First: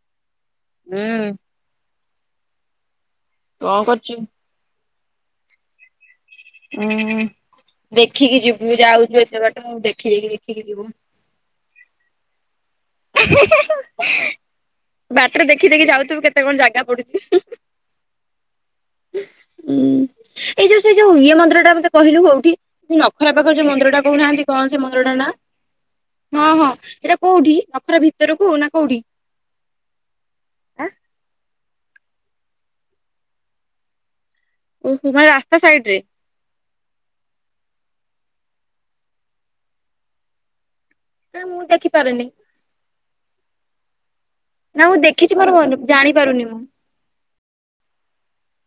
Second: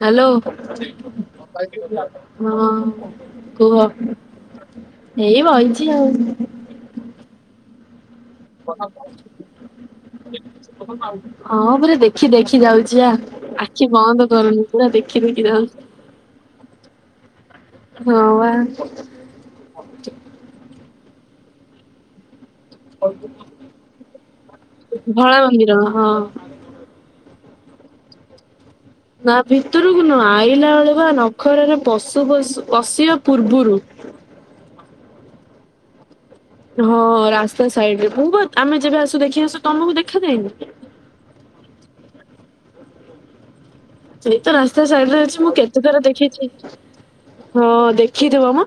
Hello. ହୁଁ ହଁ କଣ କୁହ। କରୁଛୁ? ଏଇ ବଇଚି ଆଉ। ହୁଁ ଦେଖିକି ଯିବୁ ଯାଉଚୁ ଏତେ ବାଟ। ଦେଖି ଦେଖି ଦେଖିକି ଯିବୁ। ହଁ ପୁରା ଦେଖି ଦେଖି ଯାଉଛି। ଯା ଆଖି ବନ୍ଦ କରୁନି ପୁରା ଦେଖି ଦେଖି ବାଟରେ ଯାଉ ଯାଉଥିବୁ କେତେ କଣ ଜାଗା ପଡୁଛି। ହଁ ବା। ହୁଁ ଏଇ ଯୋଉ ସେଇ ଯୋଉ ଇଏ ମନ୍ଦିର ଟା ମତେ କହିଲୁ କୋଉଠି? ନଖରା ପାଖରେ ଯୋଉ ମନ୍ଦିର ଟା କହୁନାହାନ୍ତି କଣ ସେ ମନ୍ଦିରଟା ନା? ଧଳା ମନ୍ଦିର ହଁ- ହଁ ସେଟା କୋଉଠି? ନଖରା ଭିତରକୁ ନା କୋଉଠି? ନା ଭିତରୁକୁ ନୁହଁ ଆଇଲା ଆଁ ବେଳୁକୁ ବା ନଖରାରେ ପଶୁ ପଶୁ ପସିବା ପୂର୍ବୁରୁ। କି ଭଳିଆ ରାସ୍ତା ସାଇଡ ରେ। ହଁ ରାସ୍ତା ସାଇଡ ରେ। ମୁଁ ପା ଆମେ ଯେବେ ଆସୁ ଦେଖି ଆସୁ ତମକୁ ଦେଖାାଯାଏନି। ନାଁ ମୁଁ ଦେଖିପାରୁନି। ସେଇ ତ ରାସ୍ତା ନା ମୁଁ ସାଇଡରେ ଦେଖିଛି ଅଛି ମୋର ମୁଁ ମନେ କେତେ ଥର ଜାଣିପାରୁନି ଦେଖିଛି। ମୁଁ। ହଁ ଦେଖିଥିବ ମ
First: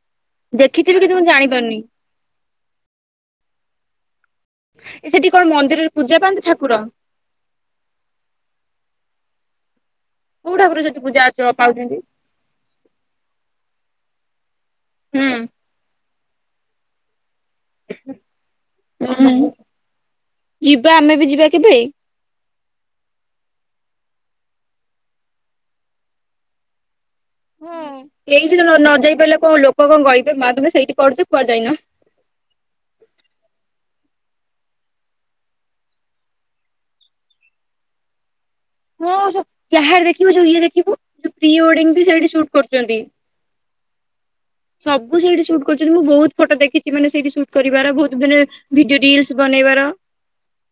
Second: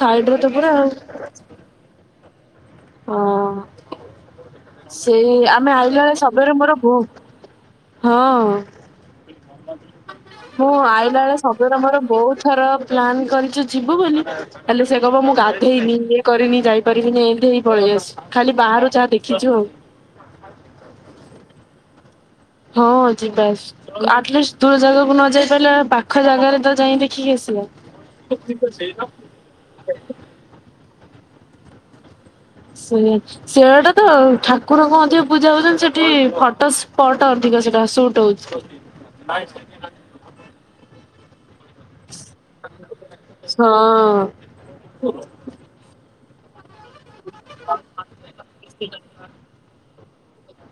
ସାଇଡରେ ତ ପୁରା ଆଉ। ଦେଖିଥିବି ମୁଁ ଜାଣିପାରୁନି। ହଁ ଏ ସେଠି ସେଇ କଣ ଆମେ ମନ୍ଦିରରେ ଆଇିଲା ପୂଜା ବେଳେ ପାଆନ୍ତି ସବେରେ ଠାକୁର? ମୋର ଭୁଉ। ହଁ କୋଉ ଠାକୁର ମୁଁ ସେଠି ଆଇଲା ପୂଜା ବେଳେ ସବୁ ପାଉଛନ୍ତି ତମର ବହୁତ। ଥର ପ୍ଲାନ୍ କରିଚୁ ଯିବୁ ବୋଲି ହେଲେ ସେ କଇବ ମୁଁ ହୁଁ। ଗାଧେଇନି। କରିନି ଯାଇପାରିବିନି ଏମିତି ହେଇ ପଳେଇ ଆସ। ଖାଲି ବାହାରୁ ଯାହା ହୁଁ। ଦେଖିଛୁ ଆଉ। ଯିବା ଆମେ ବି ଯିବା କେବେ? ହଁ ଯିବା ଆଟଲିଷ୍ଟ ଦୂର ଜାଗାକୁ ନ ଯାଇ ପାରିଲେ ପାଖ ଜାଗାରେ ତ ଯାଇକି। ଏଇଠି ତ ନ ଯାଇ ପାରିଲେ କଣ ଲୋକ କଣ କହିବେ ମା ତମେ ସେଇଠି ପଢୁଛ କୁଆଡେ ଯାଇନ। ସେ ଅଛି। ସେଟା ତ ଠାକୁରଙ୍କ ମଧ୍ୟ ପୂଜା ହଉଛନ୍ତି ସେଠି ଫଟୋ ସ୍ପଟ ଅଧିକ ସେଟା ସୁଟ ହଉଛି। ଯାହାର ଦେଖିବୁ ଯୋଉ ଇଏ ଦେଖିବୁ ଯୋଉ ପ୍ରି ୱେଡିଙ୍ଗ ବି ସେଇଠି ସୁଟ୍ କରୁଚନ୍ତି। ହଁ। ସବୁ ସେଇଠି ସୁଟ୍ କରୁଛନ୍ତି ମୁଁ ବହୁତ ଫଟ ଦେଖିଛି ମାନେ ସେଇଠି ସୁଟ କରିବାର ବହୁତ ମାନେ ଭିଡିଓ ରିଲସ୍। ବନେଇବାର।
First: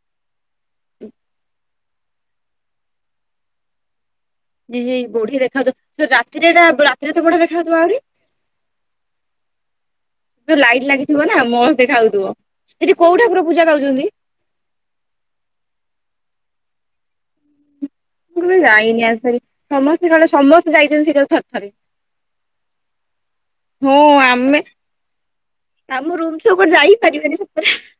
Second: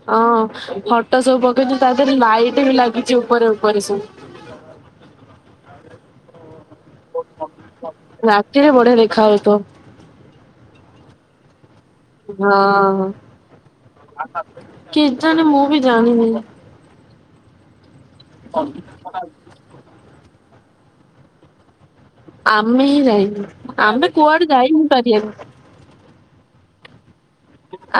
ହଁ ଫଟ ସବୁ ପକେଇଚୁ ତା ଦେହରେ ଲାଇଟ୍ ବି ଲାଗିଚି ଉପରେ ଉପରେ ସବୁ। [unintelligible] ଏଟା ତ ବଡ଼ିଆ। ରାତିରେ ବଡ଼ିଆ ଦେଖା ହୋଉଥିବ। ଯୋଉ ଲାଇଟ ଲାଗିଥିବ ନା ମସ୍ତ ଦେଖାଉଥିବ ସେଠି ହଁ। କୋଉ ଠାକୁର ପୂଜା ପାଉଛନ୍ତି? [unintelligible] କେଜାଣି ମୁଁ ବି ଜାଣିନି। ଯାଇନି ଆକ୍ଚୁଆଲି ସମସ୍ତେ କଣ ସମସ୍ତେ ଯାଇଛନ୍ତି ସେଟକୁ ଥରେ ଥରେ। ଆମେ ହିଁ ଯାଇନୁ ଆମେ କୁଆଡେ ଯାଇ ହିଁ ପାରିଆନି। ଆମ ରୁମଠୁ କୁଆଡେ ଯାଇ ହିଁ ପାରିବାନି।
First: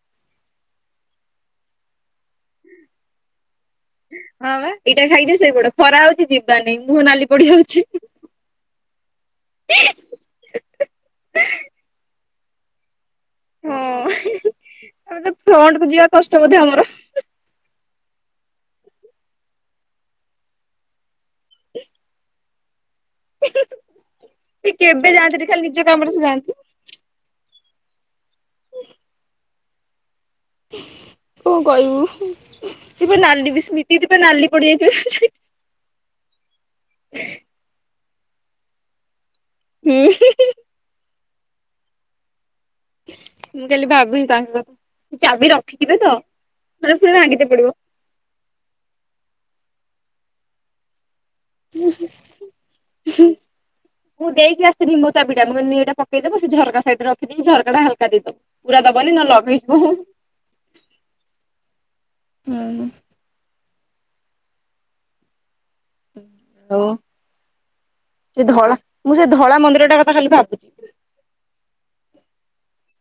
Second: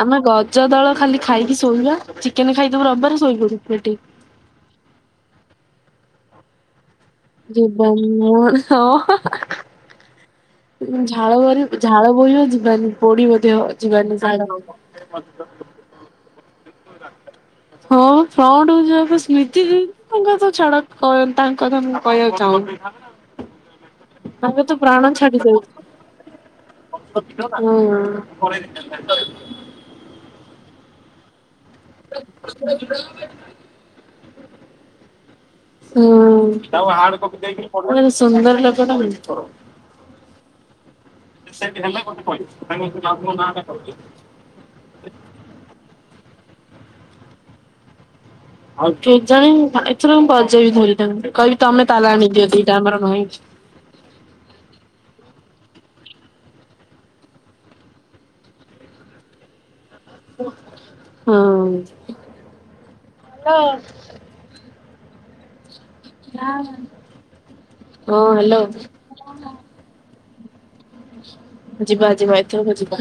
ଆମେ ରଜ ଦଳ ଖାଲି ଖାଇକି ଶୋଇବା। ଚିକେନ ଖାଇଥିବ ରବିବାରେ ଶୋଇପଡିବୁ ପେଟେଇ କି। ହଁ ବା ଏଇଟା ଖାଇଦେ ଶୋଇପଡ଼। ଖରା ହଉଛି ଯିବାନାଇଁ ମୁହଁ ନାଲି। ପଡି ଯାଉଛି। ଯିବାନି ମ ହଁ। ଝାଳ ବାହାରିବ ଝାଳ ବୋହିିବ ଯିବାନି ପୋଡ଼ିବ। ହଁ ଆମେ ତ ଫ୍ରଣ୍ଟକୁ ଯିବା କଷ୍ଟ ବୋଧେ ଆମର। ହଁ ଫ୍ରଣ୍ଟକୁ ଯିବାକୁ ସ୍ମୃତି ଦି। ତାଙ୍କର ତ ଛାଡ ତାଙ୍କ କଥା ମୁଁ କହିବାକୁ ଚାହୁଁନି। ସେ ତାଙ୍କର ତ ପ୍ରାଣ କେବେ ଯାଆନ୍ତିନି ଖାଲି ନିଜ କାମରେ ସେ ଯାଆନ୍ତି। ଛାଡିଯାଉଥିବ। ହୁଁ। କଣ କଇବୁ ସେ ବା ନାଲି ବି ସ୍ମିତି ଦି ନାଲି ପଡିଯାଇଥିଲେ ସେ। ହୁଁ ମୁଁ କହିଲି ସୁନ୍ଦର୍ ଲୋକ ଟା କି? ହିଁ -ହିଁ -ହିଁ। [unintelligible] ମୁଁ କହିଲି ଭାବିନି ତାଙ୍କକୁ ଚାବି ରଖିଥିବେ ତ ନହେଲେ ଫିର୍ ଭାଙ୍ଗିତେ ପଡିବ। ଆଉ କେଜାଣି ଏଥର ବଜେଇ କି କହିଦେଇଥାନ୍ତି କହିବି ତମେ ତାଲା ଆଣିଦିଅ ଦିଟା ଆମର ନାହିଁ। ମୁଁ ଦେଇକି ଆସିିଥିଲି ମୋ ଚାବିଟା ମୁଁ କହିଲି ଏଟା ପକେଇଦବ ସେ ଝରକା ସାଇଡରେ ରଖି ଦେଇକି ଝରକା ଟା ହାଲକା ଦେଇଦବ। ପୁରା ଦବନି ମୁଁ ଲଗେଇ [unintelligible] ହୁଁ। ହଉ ସେ ହ୍ୟାଲୋ ଧଳା ମୁଁ ସେ ଧଳା ମନ୍ଦିର ଟା କଥା ଖାଲି ଭାବୁଚି। ଯିବା ଯିବା ଏଥରକୁ ଯିବା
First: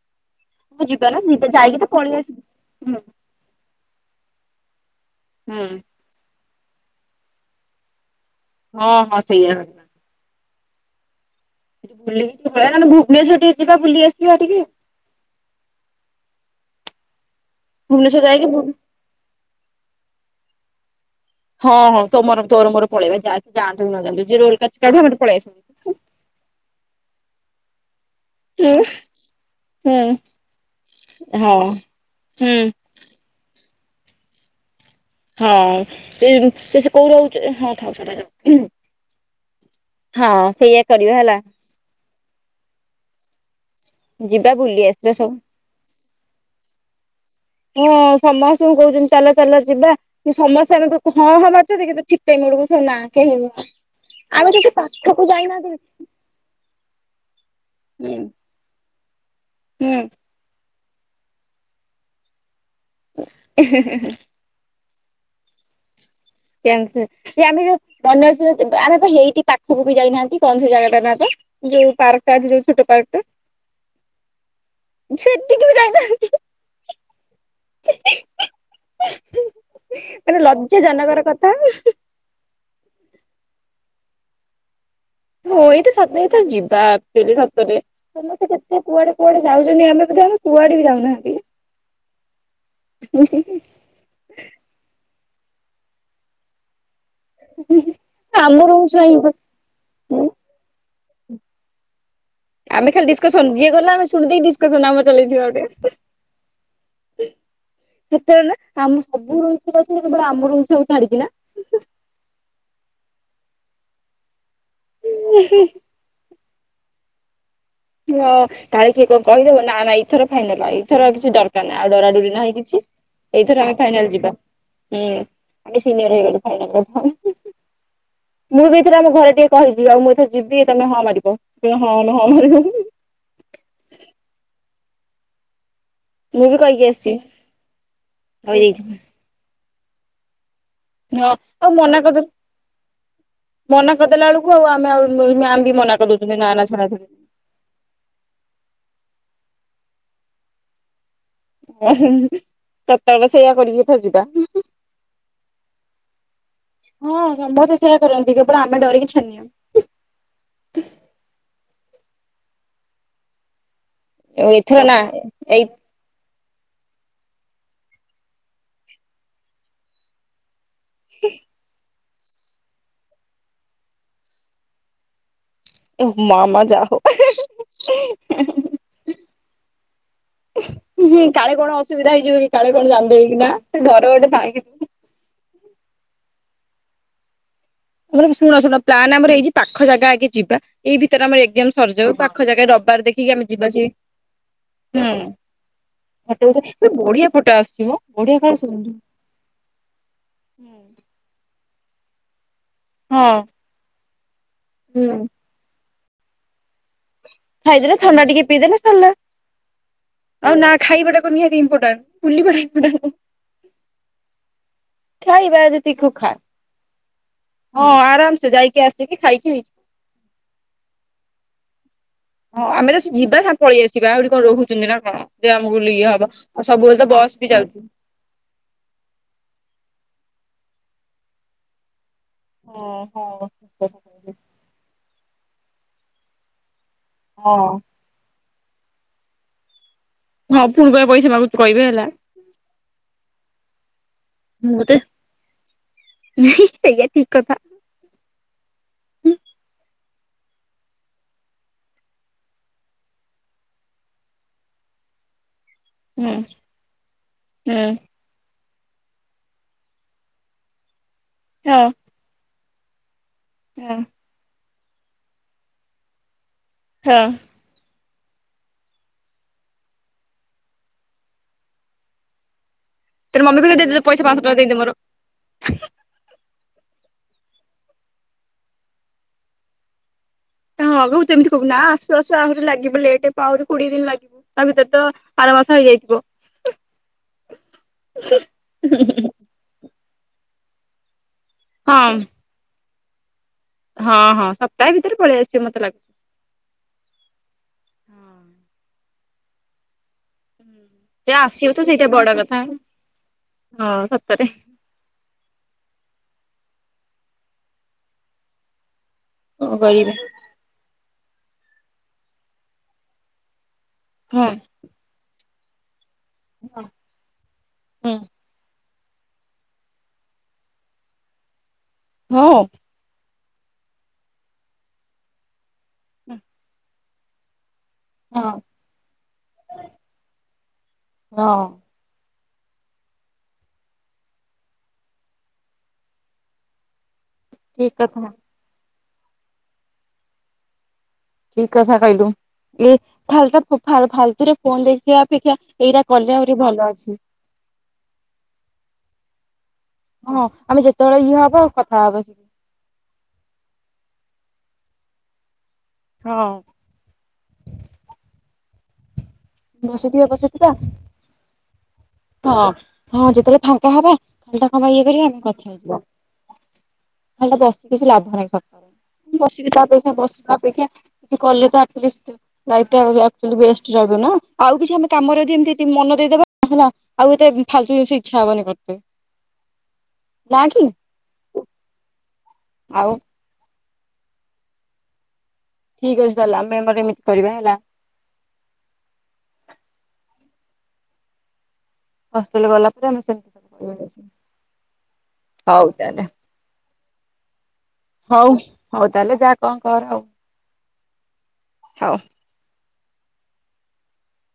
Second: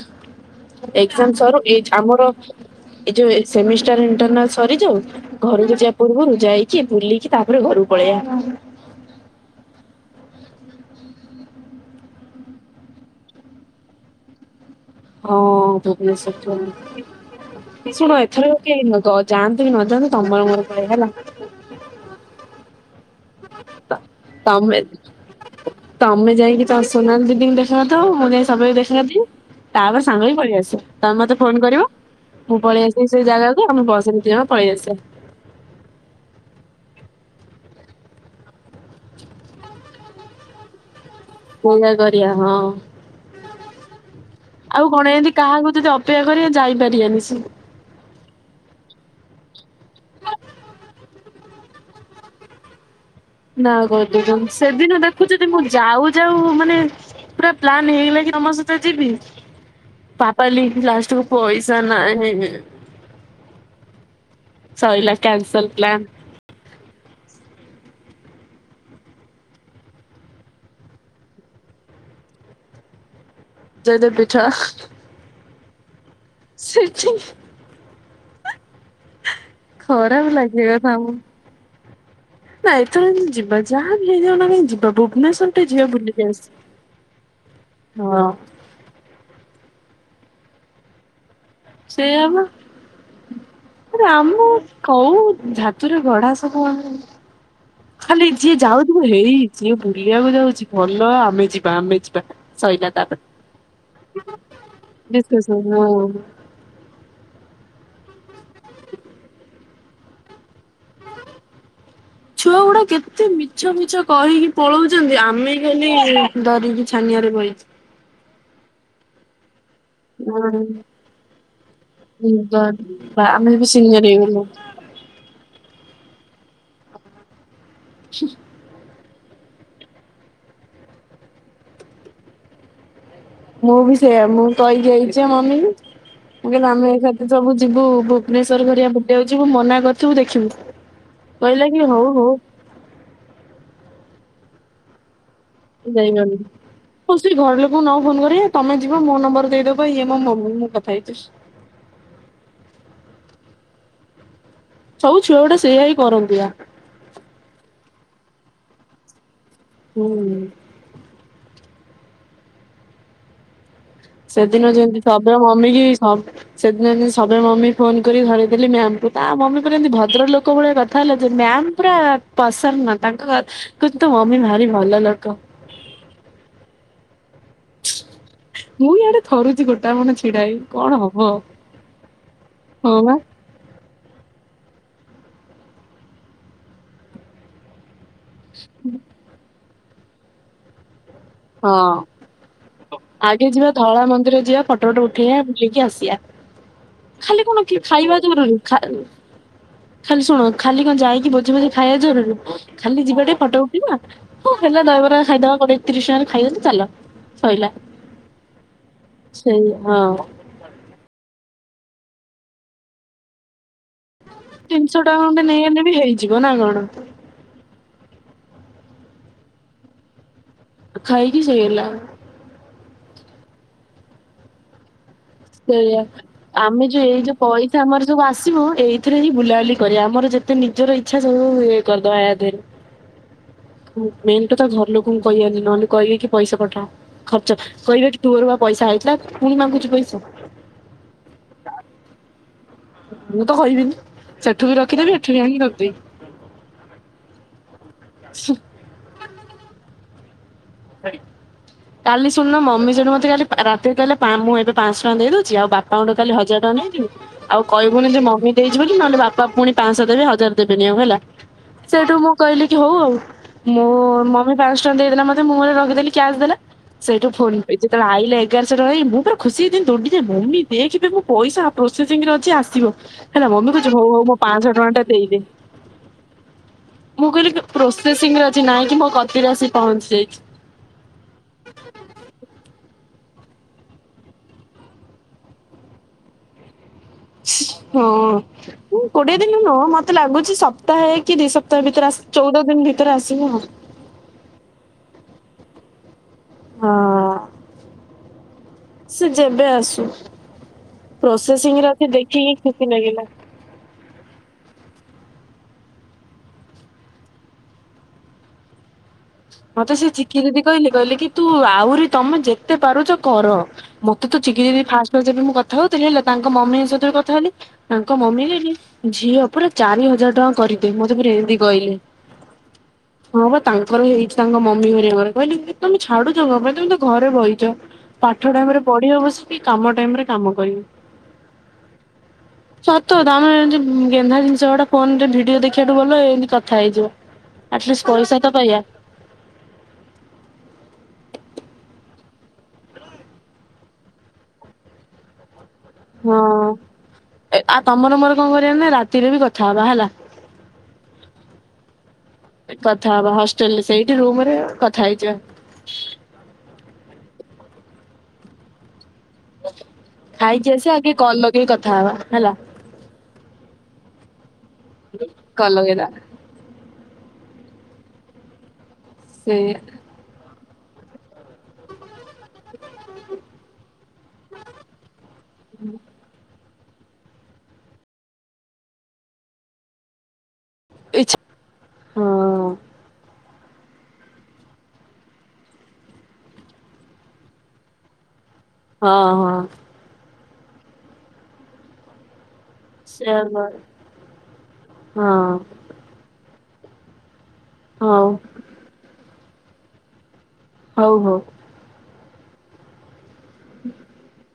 ମୁଁ ଏ ଯିବା ନା ଯିବା ସ ଯାଇକି ଏ ତ ପଳେଇ ଆମର ଆସିବୁ [unintelligible] ହୁଁ ଏଇ ଯୋଉ ସେମିଷ୍ଟାର ଇଣ୍ଟରନାଲ୍ ସରିଯାଉ ହୁଁ ଘରକୁ ଯି ପୂର୍ବରୁ ଯାଇକି ବୁଲିକି ତାପରେ ଘରକୁ ପଳେଇବା। ହଁ ହଁ ସେଇଆ କରିବା। ବୁଲିକି ଟିକେ ପଳେଇବା ନହେଲେ ଭୁବନେଶ୍ୱର ଟିକେ ଯିବା ବୁଲି ଆସିବା ଟିକେ ହଁ ଭୁବନେଶ୍ୱର [unintelligible] ହେ ଶୁଣ ଭୁବନେଶ୍ୱର ଯାଇକି ଏଥରକ କେହି [unintelligible] ଯାଆନ୍ତୁ କି ନ ଯାଆନ୍ତୁ ତମର ମୋର ପଳେଇବା ହେଲା। ହଁ ହଁ ତମର ତୋର ମୋର ପଳେଇବା ଯାଆନ୍ତୁ- ଯାଆନ୍ତୁ କି ତ- ନ ଯାଆନ୍ତୁ ଯିଏ ରୋଲ୍ କାଢୁଚି କାଢୁ ଆମେ ହେଥୁ ପଳେଇ ଆସିବା ବୁଲିକି ହୁଁ ମୁଁ ଯାଇଁକି ତମେ ସୋନାଲି ଦିଦିଙ୍କୁ ଦେଖା କରିଦବ ମୁଁ ଯାଇଁ ତମେ ହୁଁ ବି ଦେଖା କରିଦିଅ ତାପରେ ସାଙ୍ଗ ହୁଁ ହେଇକି ପଳେଇ ଆସିବା ତମେ ମତେ ହଁ ଫୋନ କରିବ ହୁଁ ମୁଁ ପଳେଇ ଆସ ସେଇ ଜାଗାକୁ ଆମେ ବସ୍ ରେ ଦି ଜଣ ପଳେଇଆସିବା। ହଁ ସେଇ ଯୋଉ ଏ ସେ କୋଉଠି ରହୁଛି? ଏ ହଁ ଥାଉ ସେଇଟ ଯାଉ ହଁ ସେଇଆ କରିବ ହେଲା। ଗଙ୍ଗା ଗଡ଼ିଆ ହଁ। ଯିବା ବୁଲି ଆଉ କଣ ଆସିବା ସବୁ। ଏନ୍ତି କାହାକୁ ଯଦି ଅପେକ୍ଷା କରିବା ଯାଇ ପାରିବାନି ସେ ହଁ ସମସ୍ତଙ୍କୁ କହୁଚନ୍ତି ଚାଲ ଚାଲ ଯିବା କି ସମସ୍ତେ କିନ୍ତୁ ଆଗକୁ ହଁ ହଁ ମାରୁଚନ୍ତି କିନ୍ତୁ ଠିକ୍ ଟାଇମ୍ ବେଳୁକୁ କହିବେ ନା। କେହି ନୁହଁ ନା ଆମେ କରିଦଉଚନ୍ତି ଯଦି ସେଦିନ ପାଖକୁ ଦେଖୁଚନ୍ତି ମୁଁ ଯାଇନାହାନ୍ତି ଯାଉ ଯାଉ ମାନେ ପୁରା ପ୍ଲାନ୍ ହେଇଗଲା କି ତମ ସହିତ ଯିବି ହୁଁ। [unintelligible] ଲାଷ୍ଟକୁ ପଇସା ନାହିଁ। ହେ ହେ। ସଇଲା କ୍ୟାନ୍ସଲ୍ ପ୍ଲାନ୍। କ୍ୟାନ୍ସଲ୍! ସେ ଆମେ ଯୋଉ ଅନ୍ୟ [unintelligible] ଆମେ ବା ଏଇଠି ପାଖକୁ ବି ଯାଇନାହାନ୍ତି କଣ ସେ ଜାଗାଟା ନା ତ ଯୋଉ ପାର୍କଟା ଅଛି ଯୋଉ ଛୋଟ ପାର୍କଟା ଜୟଦେବ ପୀଠ ସେଠି କି ବି ଜାଇଥାନ୍ତି। ସେ ଯୋଉ ଖରାପ ମାନେ ଲାଗିବ ଲଜ୍ଜା ଥାମ ଜନକର କଥା। ନା ଏଥର କିନ୍ତୁ ଯିବା ଯାହା ବି ହେଇଯାଉ ନା କାଇଁ ଯିବା ଭୁବ୍ ହଁ ଏଇ ଥର ସତ କଥା ଯିବା ଆକଚୁଆଲି ସତରେ ହଁ ସମସ୍ତେ କେତ ସେ କୁଆଡେ କୁଆଡେ ଯାଉଚନ୍ତି ଆମେ ବୋଧେ ଆମେ କୁଆଡେ ବି ଯାଉନାହାନ୍ତି। ସେଇଆ ବା ଆରେ ଆମ କୋଉ ଧାତୁରେ ଗଢା ସବୁ ଆମେ ଖାଲି ଯିଏ ଆମ ରୁମ ଯାଉଥିବ ଛୁଆ ହେଇ ହିଁ ଯିଏ ବୁଲିବାକୁ ଯାଉଚି ଭଲ ଆମେ ଯିବା ଆମେ ଯିବା ସଇଲା ଆମେ ଖାଲି ତାପରେ ଡିସ୍କସନ୍ ଯିଏ ଗଲା ଆମେ ଶୁଣି ଦେଇ ଡିସ୍କସନ୍ ଆମର ଚଲେଇଥିବା ଡିସ୍କସନ୍ ହଁ। ଗୋଟେ। ସେତେବେଳେ ନା ଆମ ସବୁ ରୁମ୍ ଛୁଆ ଯାଉଥିବେ କେବଳ ଆମ ରୁମ୍ ଛୁଆକୁ ଛାଡକିନା ଛୁଆଗୁଡା କେତେ ମିଛ ଫିଛ କହିକି ପଳଉଚନ୍ତି ଆମେ ଖାଲି ଅନା ଡରିକି ଛାନିଆରେ ବଇଚି ହଁ କାଳେ କିଏ କଣ କହିଦବ ନା ନାଇଁ ଏ ଥର ଫାଇନାଲ ଏଇଥର ଆଉ କିଛି ଦରକାର ନାହିଁ ଆଉ ଡରାଡରି ନାହିଁ କିଛି ଏଇଥର ବି ଆମେ ସିନିୟର ଫାଇନାଲ ଯିବା। ହେଇଗଲୁ ହୁଁ ଆମେ ସିିନିୟର ହେଇଗଲେ ଫାଇନାଲ ଇଅର୍ [unintelligible] ସ। ମୁଁ ବି ଏଥର ଆମ ଘରେ ଟିକେ କହିିବି ଆଉ ମୁଁ ଏଥର ଯିବି ତମେ ହଁ ମାରିବ କହିଲେ ହଁ ଆମେ ହଁ ମାରିବୁ। ମୁଁ ବି ସେଇୟା ମୁଁ କହିକି ଆଇଚି ଆ ମମିକୁ ମୁଁ ବି କହିଲି କହିକି ଆମେ ଆସିଛି ଏଥରକ ସବୁ ଯିବୁ ଭୁବନେଶ୍ଵର କହିଦେଇଛି ଘରିକା ବୁଲିବାକୁ ଯିବୁ ମନା କରିଥିବୁ ଦେଖିବୁ। ହଁ କହିଲା ଆଉ କି ମନା ହଉ ହଉ କରିଦବୁ ମନା କରିଦେଲା ବେଳକୁ ଆଉ ଆମେ ଆଉ ମ୍ୟାମ୍ ବି ମନା କରିଦଉଛନ୍ତି ନା ନା ଛଡ଼ା ଛଡି ନାହିଁ। ସିଏ ଘର ଲୋକଙ୍କୁ ନ ଫୋନ କରିବେ ତମେ ଯିବ ମୋ ନମ୍ବର ଦେଇଦବ ଇଏ ମୋ ମମି ମୁଁ କଥା ହେଇଯିବି। ଓ ହେଇ ସତ କଥା ସେଇଆ କରିକି ଏଥରକ ଯିବା। ସବୁ ଛୁଆ ଗୁଡା ସେଇଆ ହିଁ କରନ୍ତିଆ। ହଁ ସମସ୍ତେ ସେଇଆ କରନ୍ତି କେବଳ ଆମେ ଡରିକି ଛାନିଆ। ହୁଁ। ସେଦିନ ଏଥର ନା ଯେମତି ଶବ୍ୟ ଏଇ ମମି କିି ସବ ସେଦିନ ସବବେ ମମି ଫୋନ କରି ଧରାଇଦେଲି ମାମଙ୍କୁ ତା ମମି କମି ଭଦ୍ର ଲୋକ ଭଳିଆ କଥା। ତା ଯେ ମ୍ୟାାମ ପୁରା ପସନ୍ଦ ନା ତାଙ୍କ କିନ୍ତୁ ତ ମମି ଭାରି ଭଲ ଲୋକ। ମାମା ଯା ହଉ। [unintelligible] ମୁଁ ଆଆଡେ ଥରୁଛି ଗୋଟାମଣ ଛିଡାାଇ କଣ ହବ କାଳେ କଣ ହଁ ବା। ଘର ଗୋଟେ ସାଇ। ଆମର ଶୁଣ ଶୁଣ ପ୍ଲାନ୍ ଆମର ଏଇ ପାଖ ଜାଗା ଆଗେ ଯିବା ଏଇ ଭିତରେ ଆମର। ଆମେ ହଁ। ସରିଯାଉ ପାଖ ଜାଗା ରବିବାର ଦେଖିକି ଆଗେ ଆମେ ଯିବା ସୁଁ। ଧଳା ମନ୍ଦିର ଯିବା ଫଟୋ ଫଟୋ ଉଠେଇବା ବୁଲିକି ଆସିବା ସେ ବଢିଆ ଖାଲି ପଟା କଣ କି ଆସୁଛି ଖାଇବା ବଢିଆ ଜରୁରୀ କଣ ଖା ଶୁଣନ୍ତୁ। ଖାଲି ଶୁଣ ଖାଲି କଣ ଯାଇକି ବୋଝ ଭଜି ଖାଇବା ଜରୁରି। ଖାଲି ଯିବା ହଁ ଟିକେ ଫଟୋ ଉଠିବା ହଉ ହେଲା ହୁଁ ଦହବରା ଖାଇଦବା କୋ ତିରିଶ ଟଙ୍କାରେ ଖାଇଦେ ଚାଲ। ସଇଲା ଖାଇଦେଲେ ସଣ୍ଡ ଟିକେ ପିଇଦେ ନା ସାନ। ସେଇ ହଁ ଆଉ ନା ଖାଇବାଟା ନିହାତିଟା ଇମ୍ପୋର୍ତନ୍ତ୍ ବୁଲିବା ଇମ୍ପୋର୍ଟ। ତିନିଶହ ଟଙ୍କା ଖଣ୍ଡେ ଖାଇବା ନେଇ ଆଲେେ ବି ଯେତିକି ଖା ହେଇଯିବ ନା କଣ। ହଁ ଆରାମସେ ଯାଇକି ଆସିକି ଖାଇକି। ଖାଇକି ସେଇଗଲା। ହଁ ଆମେ ତ ସେ ଯିବା ସାଙ୍ଗେ ପଳେଇ ଆସିବା ଆଉଠି କଣ ରହୁଛନ୍ତି ନା କଣ। ଆମକୁୁ ଇଏ ସେଇଆ ହବ ଆଉ ଆମେ ସବୁବେଳେ ଯୋଉ ତ ଏଇ ବସ୍ ଯୋଉ ବି ପଇସା ଚାଲିଛି। ଆମର ସବୁ ଆସିବ ଏଇଥିରେ ହିଁ ବୁଲାବୁଲି କରିବା ଆମର ଯେତେ ନିଜର ଇଚ୍ଛା ସବୁ ଇଏ କରିଦବା ୟାର। ହଁ ହଁ ମେନ୍ ଟୁ ତ ଘର ଲୋକଙ୍କୁ କହିବନି ନହେଲେ କହିବି କି ପଇସା ପଠା। ଖର୍ଚ୍ଚ ହଁ କହିବେ ଏଠି ତୁୋ ରୁଆ ପଇସା ହେଇଥିଲା ପୁଣି ମାଗୁଛି ପଇସା। ହଁ ପୁଣି କରିବା ପଇସା ମକୁ କହିବେ ହେଲା। ମୁଁ ତ କହିବିନି ସେଠୁ ବି ରଖିଦେବି ଏଠୁ ବି ଆଣିକି ରଖିଦେବି। ନେହି ସେଇଆ ଠିକ କଥା। ଶିଖ। ହୁଁ କାଲି ଶୁଣନ ମମି ଜଣେ ମତେ କାଲି ରାତିରେ କହିଲେ ମୁଁ ଏବେ ପାଞ୍ଚ ଟଙ୍କା ଦେଇଦଉଛି ଆଉ ବାପା। ଆଉଟ କାଲି ହୁଁ ହଜାର ଟଙ୍କା ନେଇଥିଲି ଆଉ କହିବୁି ମମି। ଦେଇଯିବ ବୋଲି ନହେଲେ ବାପା ପୁଣି ପାଞ୍ଚଶହ ଦେବେ ହଜାର ଦେବେନି ଆଉ ହେଲା। ହଁ। ସେଠୁ ମୁଁ କହିଲି କି ହଉ ଆଉ ମୁଁ ହଁ ମମି ପାଞ୍ଚ ଟଙ୍କା ଦେଇଦେଲା ମତେ ମୁଁ ଗ ରଖିଦେଲି କ୍ୟା ଦେଲା। ହଁ ସେଇଠୁ ଫୋନ ଯେତେବେଳେ ଆଇଲେ ଏଗାରହ ଟଙ୍କା ଏଇ ମୁଁ ପୁର ଖୁସି ହେଇିନ ଦୁଡି ମୁମି ଦେଖିବେ ମୁଁ ପଇସା। ପ୍ରୋସେସିଂରେ ଅଛି ଆସିବ ତୋର ହେଲା କୁ ମମି କହୁଛ ଦେଇଦେ ହଉ ହଉ ପଇସା ମୁଁ ପାଞ୍ଚଶହ ଦେଇଦେ ମୋର। ଟଙ୍କା ଟା ଦେଇଦେ। ମୁଁ କହିଲି ପ୍ରୋସେସିଂରେ ଅଛି ନାଇଁ କି ମୋ କତିରେ ଆସି ପହଞ୍ଚି ଯାଇଛି। ହଁଗ ମୁଁ ତମିତି କହୁ ନା ଆସୁ ଆସୁ ଆହୁ ଲାଗିବ ଲେଟ୍। ଆହୁରି କୋଡିଏ ଦିନ ଲାଗିବ ତା ଭିତରେ ତ ଆର ମାସ ହେଇଯାଇଥିବ। ହଁଁ କୋଡିଏ ଦିନ ନୁହଁ ମତେ ଲାଗୁଛି ସପ୍ତାହେ କି ଦିଇ ସପ୍ତାହ। ତ ଭିତରେ ହଁ ଆ ଚଉଦ ଦିନ ଭିତରେ ଆସିବ ଆଉ। ହଁ ହଁ ସପ୍ତାହେ ଭିତରେ ପଳେଇ ଆସିବେ ମତେ ଲାଗୁଛି। ହଁ ହଁ। ସେ ଯେବେ ଆସୁ। ହୁଁ ପ୍ରୋସେସିଂ ଆସିବ ତ ରେ ଅଛି ସେଇଟା ବଡ ଦେଖିକି କଥା ଖୁସି ଲାଗିଲା ହଁ ସତରେ। କଣ ମତେ ସେ କରିବି ଚିକି ଯଦି କହିଲେ କହିଲେ କି ତୁ ଆହୁରି ତମେ ଯେତେ ପାରୁଛ କର ମ ତ ତ ହଁ ଚି ଫା ଫ କଥା ହଉଥିଲି ହେଲା ତାଙ୍କ ହଁ ମମିରେ କଥା ହେଲି ତାଙ୍କ ମମି ହେ। ଝିଅ ପୁରା ଚାରି ହଜାର ଟଙ୍କା କରିଦିଏ ମତେ ପୁରରେ ଏମିତି କହିଲେ। ହଁ ହଁ ବା ତାଙ୍କର ହେଇଛି ତାଙ୍କ ମମି ହରିଆଙ୍କର କହିଲେ ତମେ ଛାଡୁଛ ପାଇଁ ତମେ ତ ଘରେ ବଇଛ। ହଁ ପାଠ ଟାଇମ ରେ ପଢିବବଶ୍ୟ କି କାମ ଟାଇମ ରେ କାମ କରିବ। ହଁ ସତ ତମର ଏମତି ଗେନ୍ଧା ଜିନିଷ ଗୁଡା ଫୋନ ରେ ଭିଡିଓ ଦେଖିବାଠୁ ଗଲ ଏମିତି କଥା ହେଇଯିବ। ଠିକ ଆଟଲିଷ୍ଟ କଥା ପଇସା ତ ପାଇଆ। ଠିକ କଥା କହିଲୁ ଏଇ ଫାଲା ଫାଲତୁରେ ଫୋନ ଦେଖିବା ଅପେକ୍ଷା ଏଇରା କଲେ ଆହୁରି ଭଲ ଅଛି। ଆଉ ତମର ମୋର କଣ କରିବା ନା ରାତିରେ ବି କଥା ହବା ହେଲା। ହଁ ଆମେ ଯେତେବେଳେ ଇଏ ହବ ଆ କଥା ହବ। କଥା ହବା ହଷ୍ଟେଲରେ ସେଇଠି ରୁମରେ କଥା ହେଇଯିବା। ହଁ। ବସିଥିବା ବସିଥିବା ଖାଇକି ଆସି ଆଗେ କଲ ଲଗେଇକି କଥା ହେବା। ହଁ ହଁ ଯେତେବେଳେ ଫାଙ୍କା ହବା ତାଙ୍କ ପାଇଁ ୟେ କରିବା କଲ [unintelligible] ଲଗେଇଲା ଖା ରେ ବସିକି କିଛି ଲାଭ ନାହିଁ ସର ସେଇଆ। ବସିକିପେକ୍ଷା ବସ ଅପେକ୍ଷା କି କଲେତ ଆଟଲିଷ୍ଟ [unintelligible] ର ହିବନା ଆଉ କିଛି ଆମେ କାମରେ ଯି ଏମତି ମନ ଦେଇଦବା। ହେଲା ଆଉ ଏତେ ଫାଲତୁ ଜିନିଷ ଇଚ୍ଛା ହବନି କରତେ ନା କି? ଇଛା ଆଉ ଠିକ୍ ଅଛି ତାହେଲେ ଆମେ ଆମର ଏମିତି କରିବା ହେଲା। ହଁ ହଁ। ହଷ୍ଟେଲ ଗଲା ପରେ ଆମେ ସେୟା କର ସେମତିୁ ହଁ। ହଉ। ଚାଲେ, ହଉ ହଉ ତାହେଲେ ଯାହା କଣ କର ଆଉ। ହଉ ହଉ। ହଉ। [inaudible]